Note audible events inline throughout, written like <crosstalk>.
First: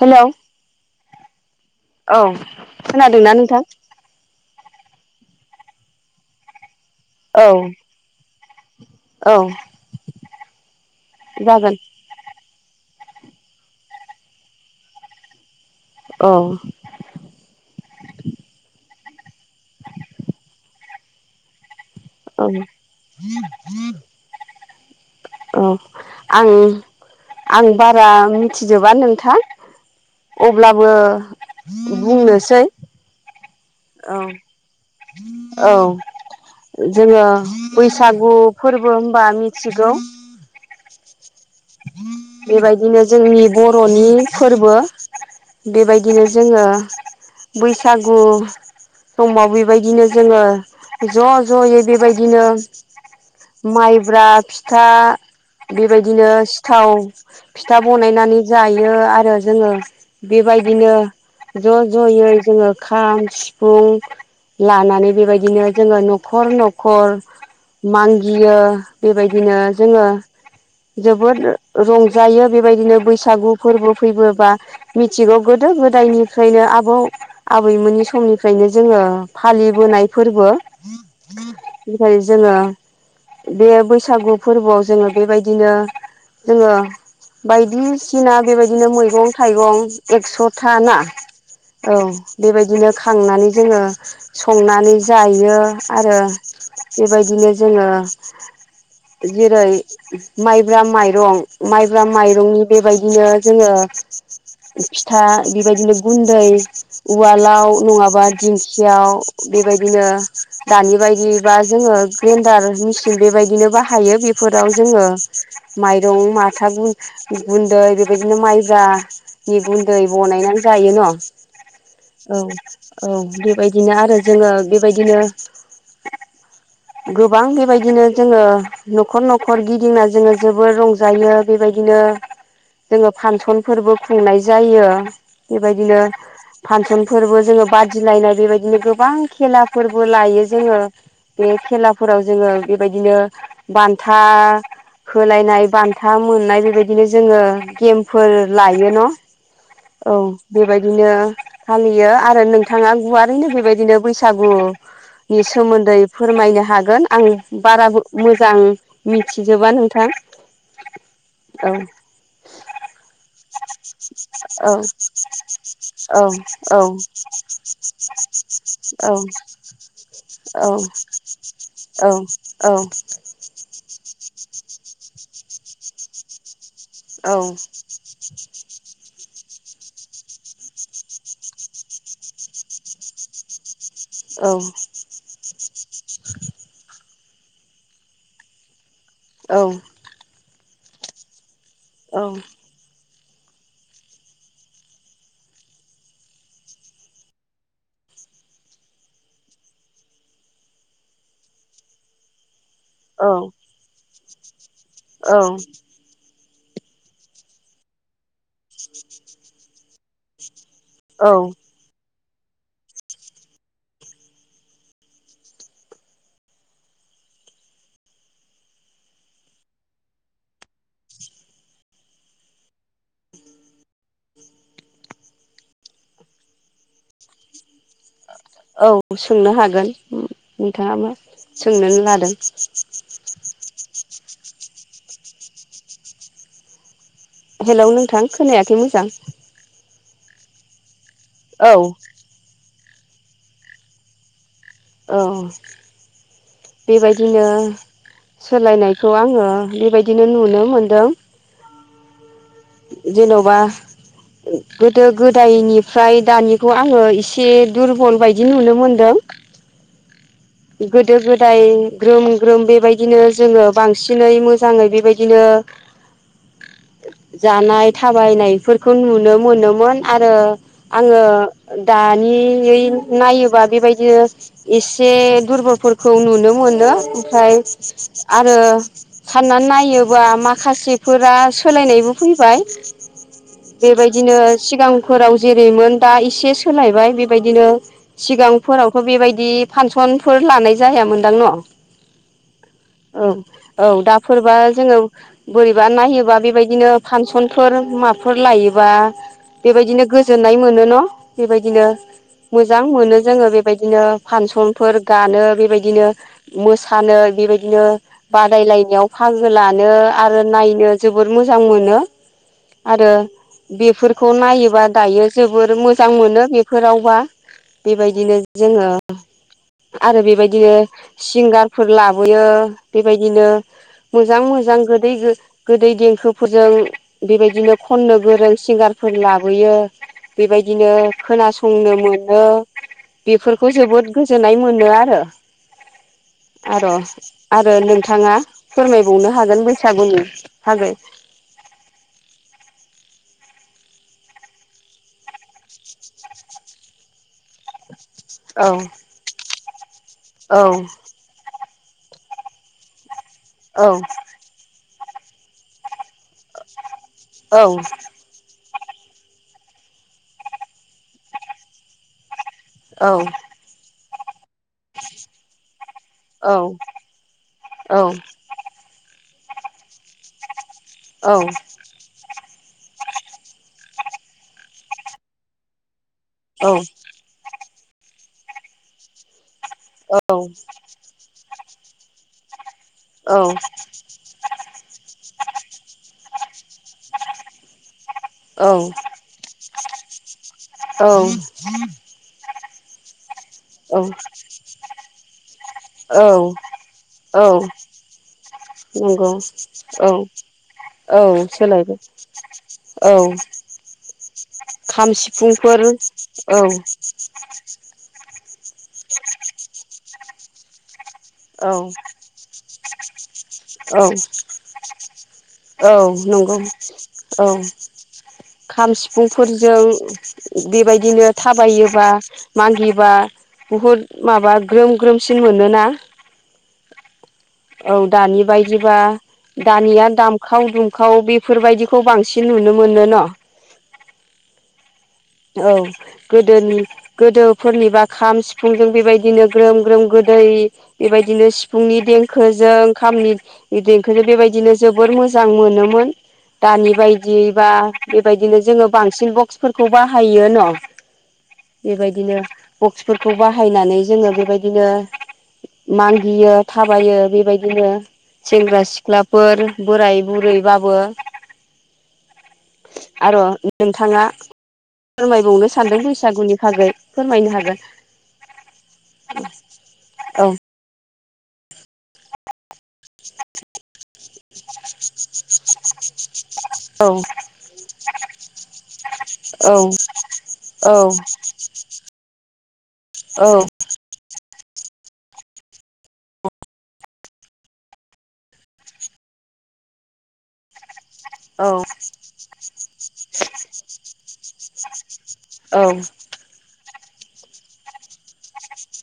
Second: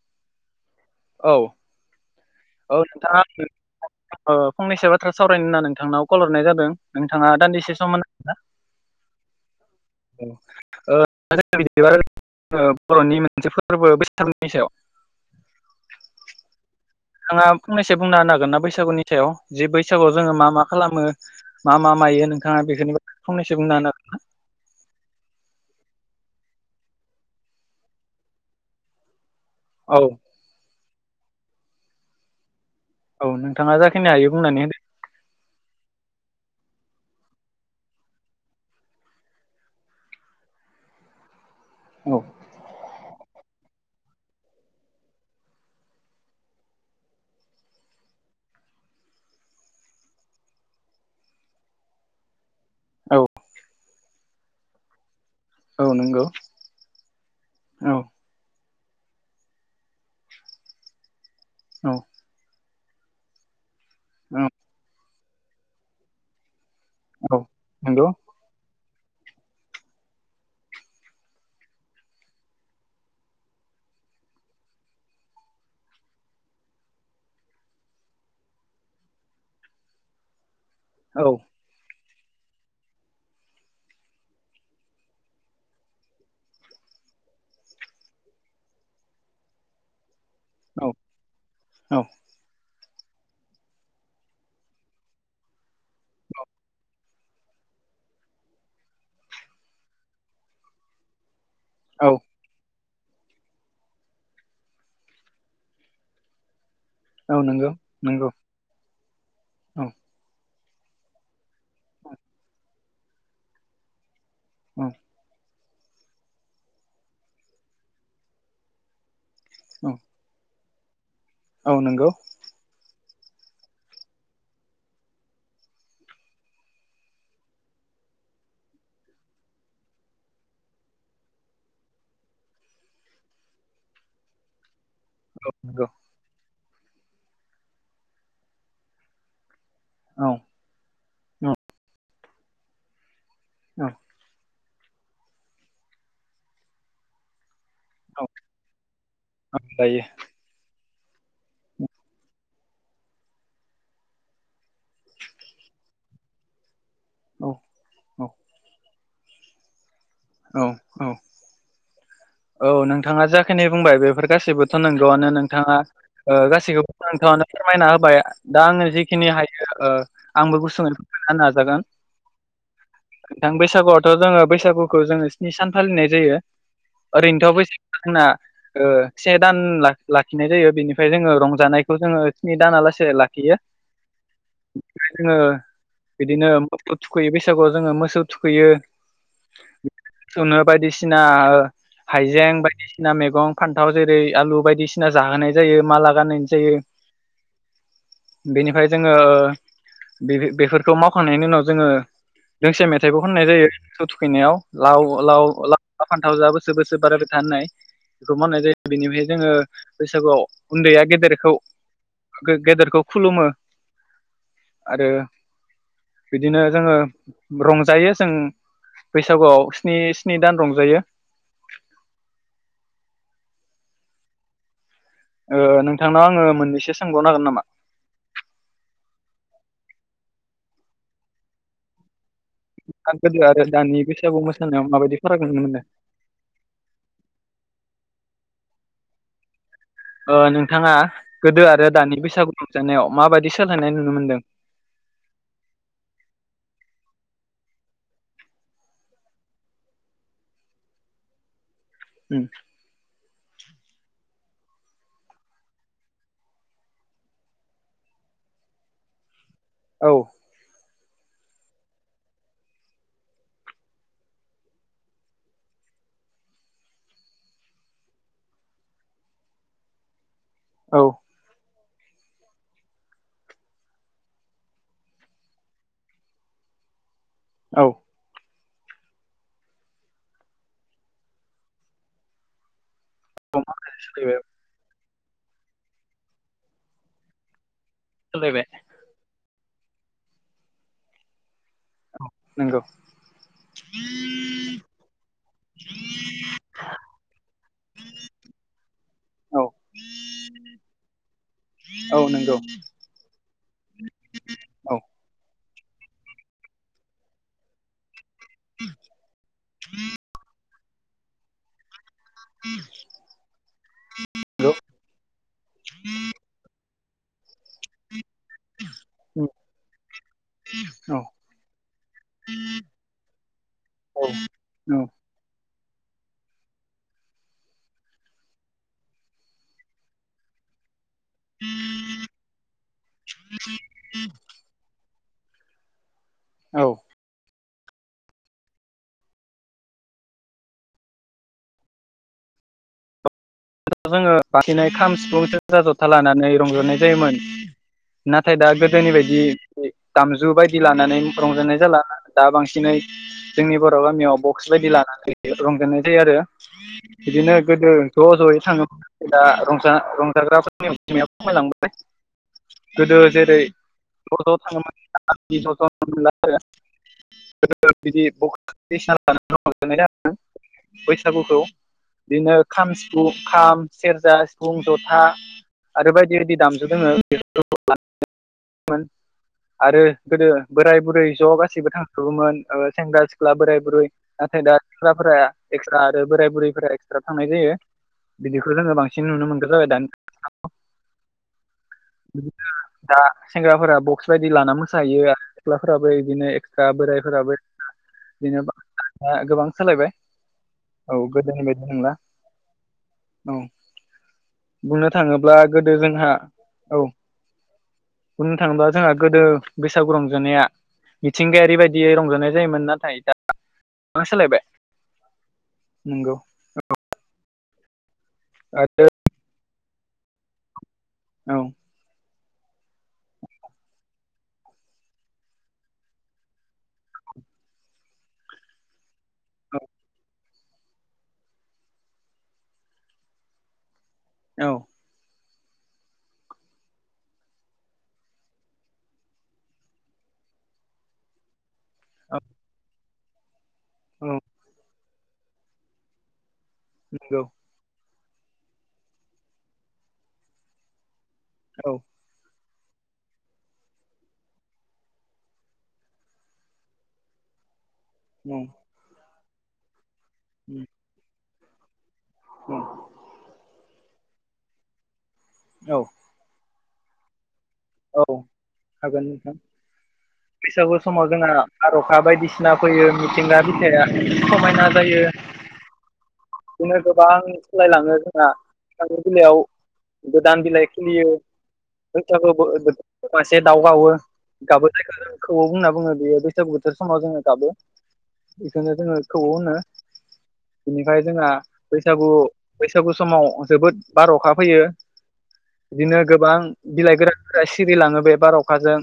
Hello औ औ औ नोंथाङा खोनादोंना नोंथां? <unintelligible> फंनैसो बाथ्रा सावरायनो होना नोंथांनाव कल हरनाय जादों नोंथाङा औ दान्दिसे सम होनो <unintelligible> औ <unintelligible> ओ जागोन बर'नि मोनसे फोरबो बैसागोनि सायाव औ थांआ फंनैसो बुंना होन नागोन ना बैसागुनि सायाव जे बैसागुआव जोङो मा मा खालामो मा मा मायो औ नोंथाङा बेखोनो फंनैसो बुंना होनो <unintelligible> औ आं आं बारा मिथिजोबा नोंथां। हागोन? अब्लाबो बुंनोसै औ नोंथाङा जाखिनि हायो बुंनानै औ औ जोङो बैसागु फोरबो होमबा मिथिगौ होदो बेबायदिनो जोंनि बर'नि फोरबो बेबायदिनो जोङो बैसागु समाव बेबायदिनो जोङो ज' ज'यै बेबायदिनो औ माइब्रा फिथा औ नंगौ बेबायदिनो सिथाव फिथा औ बनायनानै जायो आरो जोङो बेबायदिनो ज' औ ज'यै जोङो खाम सि फुं लानानै बेबायदिनो जोङो न'खर न' खर औ नंगौ माग्गियो बेबायदिनो जोङो जोबोद रंजायो बेबायदिनो बैसागु फोरबो फैबोबा मिथिगौ गोदो गोदाय निफ्रायनो आबौ आबैमोननि समनिफ्रायनो जोङो फालिबोनाय फोरबो औ फ्राय जोङो बे बैसागु फोरबोआव जोङो बेबायदिनो जोङो बायदिसिना बेबायदिनो मैगं थाइगं एक्स'था औ ना औ बेबायदिनो खा खांनानै जोङो संनानै जायो आरो बेबायदिनो जोङो जेरै माइ ब्रा माइरं माइब्रा औ माइरंनि बेबायदिनो जोङो फिथा बेबायदिनो गुन्दै औ उवालाव नंगौ नङाबा नंगौ दिंखियाव औ बेबायदिनो दानि बायदिबा जोङो ग्रेन्दार मेचिन बेबायदिनो बाहायो बेफोराव औ जोङो माइरं माथा गुन गुन्दै बेबायदिनो माइब्रा नि औ गुन्दै बनायनानै जायो न' औ औ बेबायदिनो आरो जोङो बेबायदिनो गोबां बेबायदिनो जोङो न'खर न'खर गिदिंना जोङो जोबोर रंजायो बेबायदिनो जोङो फानसनफोरबो खुंनाय जायो औ नंगौ बेबायदिनो फानसनफोरबो जोङो बादिलायनाय बेबायदिनो गोबां खेला फोरबो औ लायो जोङो बे खेलाफोराव जोङो बेबायदिनो औ बान्था होलायनाय बान्था मोननाय बेबायदिनो जोङो गेम औ फोर लायो न औ दायो औ बेबायदि बिदिनो औ फालियो आरो नोंथाङा गुवारैनो बेबायदिनो बैसागु नि सोमोन्दै फोरमायनो हागोन आं बाराबो औ मोजां मिथिजोबा नोंथां। औ औ औ औ नोंथाङा जाखिनि बुंबाय बेफोर औ गासैबोथ' नंगौआनो नोंथाङा औ ओ औ गासैखौबो नोंथां आनो फोरमायना होबाय दा आङो औ जिखिनि हायो ओ आंबो गुसुङै फोरमायना नाजागोन औ नोंथां बैसागुयावथ' जोङो बैसागुखौ जोङो स्नि सान फालिनाय जायो। औ ओरैनोथ' बैसागुआ जोंना ओ से दान लाख लाखिनाय जायो बेनिफाय जोङो रंजानायखौ जोङो स्नि दाना लासे लाखियो। बिदिनो जोङो बिदिनो मोसौ थुख खैयो बैसागुयाव जोङो मोसौ थुखैयो। औ सुनो बायदिसिना औ हाइजें बायदि सिना मेगं फान्थाव जेरै आलु बायदिसिना जाहोनाय जायो माला गानहोनाय जायो। बेनिफाय जोङो ओ बेफ बेफोरखौ मावखांनायनि उनाव जोङो दोंसे मेथाइबो खननाय जायो मोसौ थुखैनायाव लाव लाव औ ला फानथाव जा बो सोर बोसोर बारायबाय था होननाय बेखौ मावनाय जायो बेनिफ्राय जोङो बैसागुयाव उन्दैया औ गेदेरखौ गे गेदेरखौ खुलुमो। आरो बिदिनो जोङो रंजायो जों बैसागुआव स्नि स्नि दान रंजायो। ओ नोंथांनाव आङो मोननैसो सोंबावनो हागोन नामा? औ सोंनो हागोन नोंथाङा मा सोंनोन लादों। आं गोदो आरो दानि बैसागु मोसानायाव माबायदि फाराग नुनो मोनो? हेलौ नोंथां खोनायाखै मोजां। ओ नोंथाङा गोदो औ आरो दानि बैसागु रंजानायाव माबायदि सोलायनाय नुनो मोनदों? औ बेबायदिनो सोलायनायखौ आङो बेबायदिनो नुनो मोनदों। उम जेन'बा गोदो गोदायनिफ्राय दानिखौ आङो एसे दुरबल बायदि नुनो मोनदों। औ गोदो गोदाय ग्रोम ग्रोम बेबायदिनो जोङो बांसिनै मोजाङै बेबायदिनो <inaudible> जानाय थाबायनायफोरखौ नुनो मोनोमोन आरो आङो औ दानियै नायोबा बेबायदिनो एसे दुरबलफोरखौ नुनो मोनो ओमफ्राय औ आरो सानना नायोबा माखासेफोरा सोलायनायबो फैबाय। बेबायदिनो सोलायबाय सिगां फोराव जेरैमोन दा एसे सोलायबाय बेबायदिनो सोलायबाय सिगांफोरावथ' बेबाय दि फानसनफोर लानाय जायामोनदां न'? औ नों औ औ दाफोरबा जोङो बोरैबा नायोबा बेबायदिनो फानसनफोर <unintelligible> माफोर लायोबा औ बेबायदिनो गोजोननाय मोनो न' बेबायदिनो औ नंगौ मोजां मोनो जोङो बेबायदिनो फानसनफोर औ गानो बेबायदिनो मोसानो बेबायदिनो बादायलायनायाव बाहागो लानो आरो नायनो जोबोर मोजां मोनो। आरो बेफोरखौ नंगौ नायोबा दायो जोबोर मोजां मोनो बेफोराव बा बेबायदिनो जोङो उम आरो बेबायदिनो औ सिंगारफोर लाबोयो बेबायदिनो मोजां मोजां औ औ गोदै गो गोदै देंखोफोरजों बेबायदिनो खननो गोरों सिंगारफोर लाबोयो बेबाय बेदिनो खोनासंनो मोनो बेफोरखौ जोबोद गोजोननाय मोनो आरो । आरो औ आरो नोंथाङा फोरमायबावनो हागोन बैसागुनि था जोङो बांसिननाय खाम, सिफुं, सेरजा, जथा लानानै रंजनाय जायोमोन । नाथाय औ दा गोदोनि बायदि दामजु औ बायदि लानानै रंजानाय जाला दा बांसिनै जोंनि बर' गामियाव बक्स बायदि लानानै रंजोननाय जायो आरो । बिदिनो औ गोदो ज' जयै थाङो दा रंजाग्राफोरनि अजिमायाबो खमायलांबायबाय। औ गोदो जेरै ज' ज' थाङोमोन दाना बिदि औ औ <unintelligible> <unintelligible> बैसागुखौ बिदिनो खाम, सिफु खाम, सेरजा, सिफुं, जथा आरो बायदि बायदि दामजु दोङो बे आरो गोदो बोराय बुरै ज' गासैबो थांजोबोमोन सेंग्रा सिक्ला बोराय बुरै नाथाय दा एक्स्रा आरो बोराय बुरैफोरा एक्सट्रा थांनाय जायो बिदिखौ जोङो बांसिन नुनो मोनदों। जाबाय दान औ । दा सेंग्राफोरा बक्स बायदि लाना मोसाहैयो आरो सिख्लाफोराबो बिदिनो औ एक्सट्रा औ बोरायफोराबो एक्सट्रा नंगौ औ । औ गोदोनि बायदि सोलायबाय नंला औ । खाम बुंनो थाङोब्ला सिफुंफोर गोदो जोंहा औ । बुंनो थाङोबा जोंहा गोदो बैसागु रंजानाया मिथिंगायारि बायदियै रंजानाय जायोमोन ना औ औ नंगौ औ । खाम आरो सिफुंफोरजों बेबायदिनो औ थाबायोबा मागिबा बुहुद माबा ग्रोम ग्रोमसिन मोनोना औ दानि बायदिबा औ दानिया दाम खाव दुमखाव बेफोरबायदिखौ बांसिन नुनो मोनो न'? औ । औ गोदोनि गोदोफोरनिबा खाम सिफुंजों बेबायदिनो ग्रोम ग्रोम गोदो ओरै बेबायदिनो सिप फुंनि औ देंखोजों ओंखामनि देंखोजों औ बेबायदिनो जोबोर मोजां मोनोमोन दानि बायदि नंगौ बा बेबायदिनो जोङो बांसिन बक्सफोरखौ बाहायो न' औ बेबायदिनो बक्सफोरखौ बाहायनानै जोङो बेबायदिनो मागियो थाबायो बेबायदिनो सेंग्रा सिख्लाफोर बोराय बुरैबाबो आरो' नोंथाङा फोरमायबावनो सानदों औ औ बैसागुनि थाखायागै फोरमायनो हागोन । औ हागोन नोंथां बैसागु समाव जोंहा बार अखा बायदिसिना फैयो मिथिंगा बिथाया समायना जायो बिदिनो औ औ गोबां सालायलाङो जोंहा औ नंगौ औ नंगौ गोदान बिलााय बैसागु बोथोराव मासे दाउ गावो गाबो जायखौ जों खौवौ होनना बुङो बेयो बैसागु बोथोर समाव जोङो गाबो बेखनो जोङो खौवौ होनो । बिनिफ्राय जोंहा बैसागु बैसा बिदिनो गोबां बिलाइ गोरानफोरा सिरिलाङो बे बार अखाजों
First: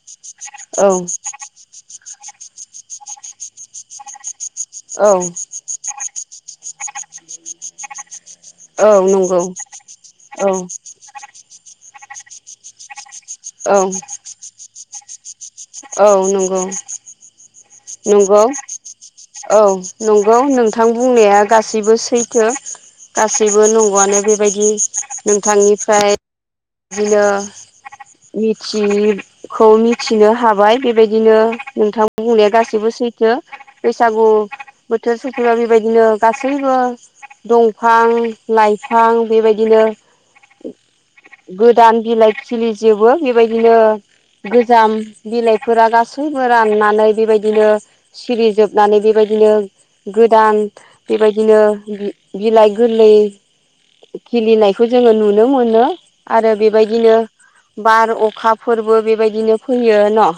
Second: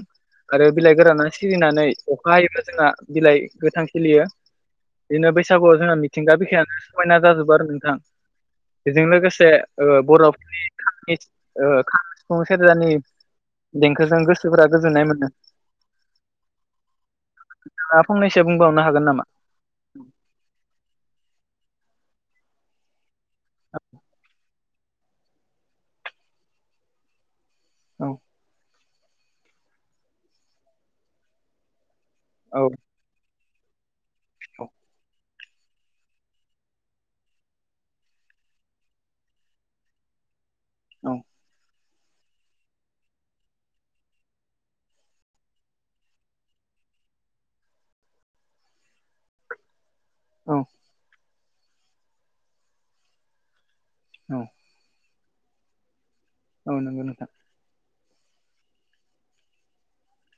आरो बिलाइ गोराना सिरिनानै अखा हायोब्ला जोंना बिलाइ गोथां सिलियो । बिदिनो बैसागुआव जोंना मिथिंगा बिखायानो समायना जाजोबो आरो नोंथां । बेजों लोगोसे बर'फोरनि सुबुं सेरजानि देंखोजों गोसोफोरा गोजोननाय मोनदों। औ नंगौ। नोंथाङा फंनैसो नंगौ बुंबावनो हागोन नामा? औ नंगौ नोंथां बुंनाया गासै गासैसिबो सैथो गासैबो नंगौआनो बे बेबायदि नोंथांनिफ्राय बिदिनो औ मिथि जि खौ मिथिनो हाबाय बेबायदिनो नोंथां बुंनाया औ गासै बैसागु औ बोथोर सफैबा बेबायदिनो गासैबो दंफां लाइफां बेबायदिनो औ गोद दान बिलाइ खिलिजोबो बेबायदिनो गोजाम बिलाइफोरा गासैबो राननानै बेबायदि बिदिनो सिरि जोबनानै बेबायदिनो गोदान औ बेबाय बिदिनो बिलाइ गोरलै औ खिलिनायखौ जोङो नुनो मोनो। आरो औ नंगौ बेबायदिनो नोंथां बार अखा फोरबो बेबायदिनो फैयो न'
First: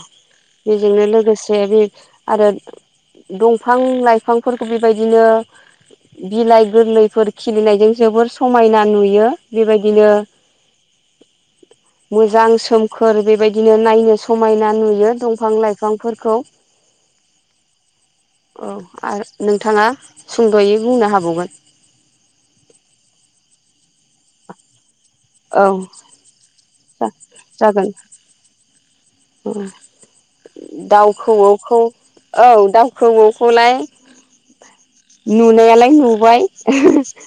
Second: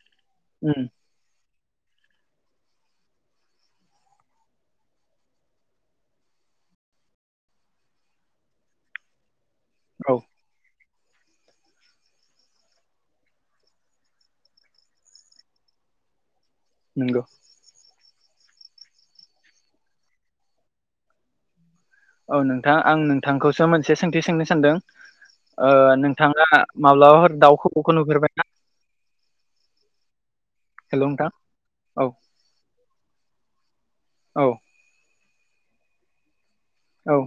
उम बेजोंनो लोगोसे बे आरो दंफां लाइफांफोरखौ बेबायदिनो बिलाइ गोरलैफोर खिलिनायजों जोबोर समायना नुयो बेबायदिनो। औ <inaudible> मोजां सोमखोर बेबायदिनो नायनो समायना नुयो दंफां लाइफांफोरखौ। नंगौ। औ आरो नोंथाङा सुंद'यै बुंनो हाबावगोन। औ नोंथां आं नोंथांखौसो मोनसे सोंथि सोंनो सानदों औ ओ नोंथाङा माब्लाबाफोर दाउखौऔ नुफेरबाय ना? ओ। हेलौ दाउ नोंथां खौऔखौ औ दाउखौऔ खौलाय औ नुनायालाय नुबाय औ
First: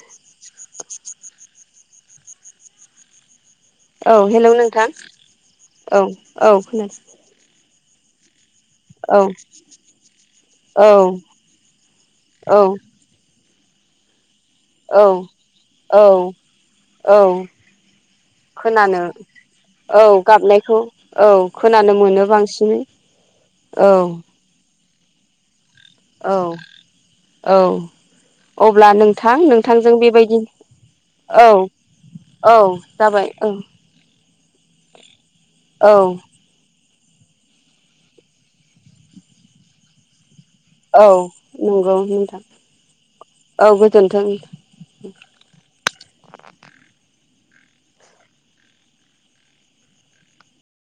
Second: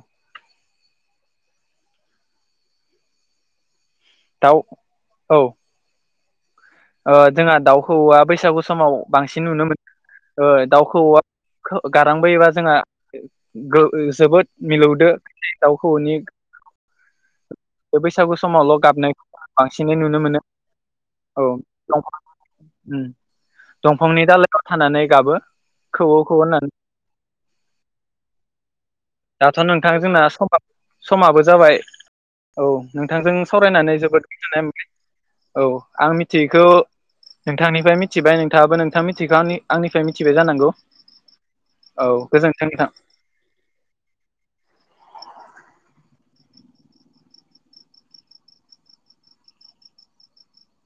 औ हेल' दाउ नोंथां औ औ औ खोनासै औ आ बेैसागु समाव बांसिन नुनो मोनो। ओ औ दाउखौऔआ गारांबोयोबा औ जोंहा जोबोद औ मिलौदो औ दाउखौऔनि औ बे बैसागु समावल' खोनानो गाबनायखौ बांसिनै औ नुनो मोनो। गाबनायखौ औ खोनानो मोनो बांसिनै औ दंफांनि दालायाव थानानै गाबो। खौवौ औ खौवौ होननानै औ अब अब्ला नोंथां दाथ' नोंथां नोंथांजों जोंना बेबायदि समा समाबो औ जाबाय औ जाबाय नोंथांजों औ सावरायनानै जोबोद गोजोननाय औ आं मिथियैखौ नोंथांनिफ्राय मिथिबाय नोंथाङाबो नोंथां मिथिगौ आंनि आंनिफ्राय मिथिबाय जानांगौ औ नंगौ औ नोंथां गोजोन्थों औ गोजोनथों।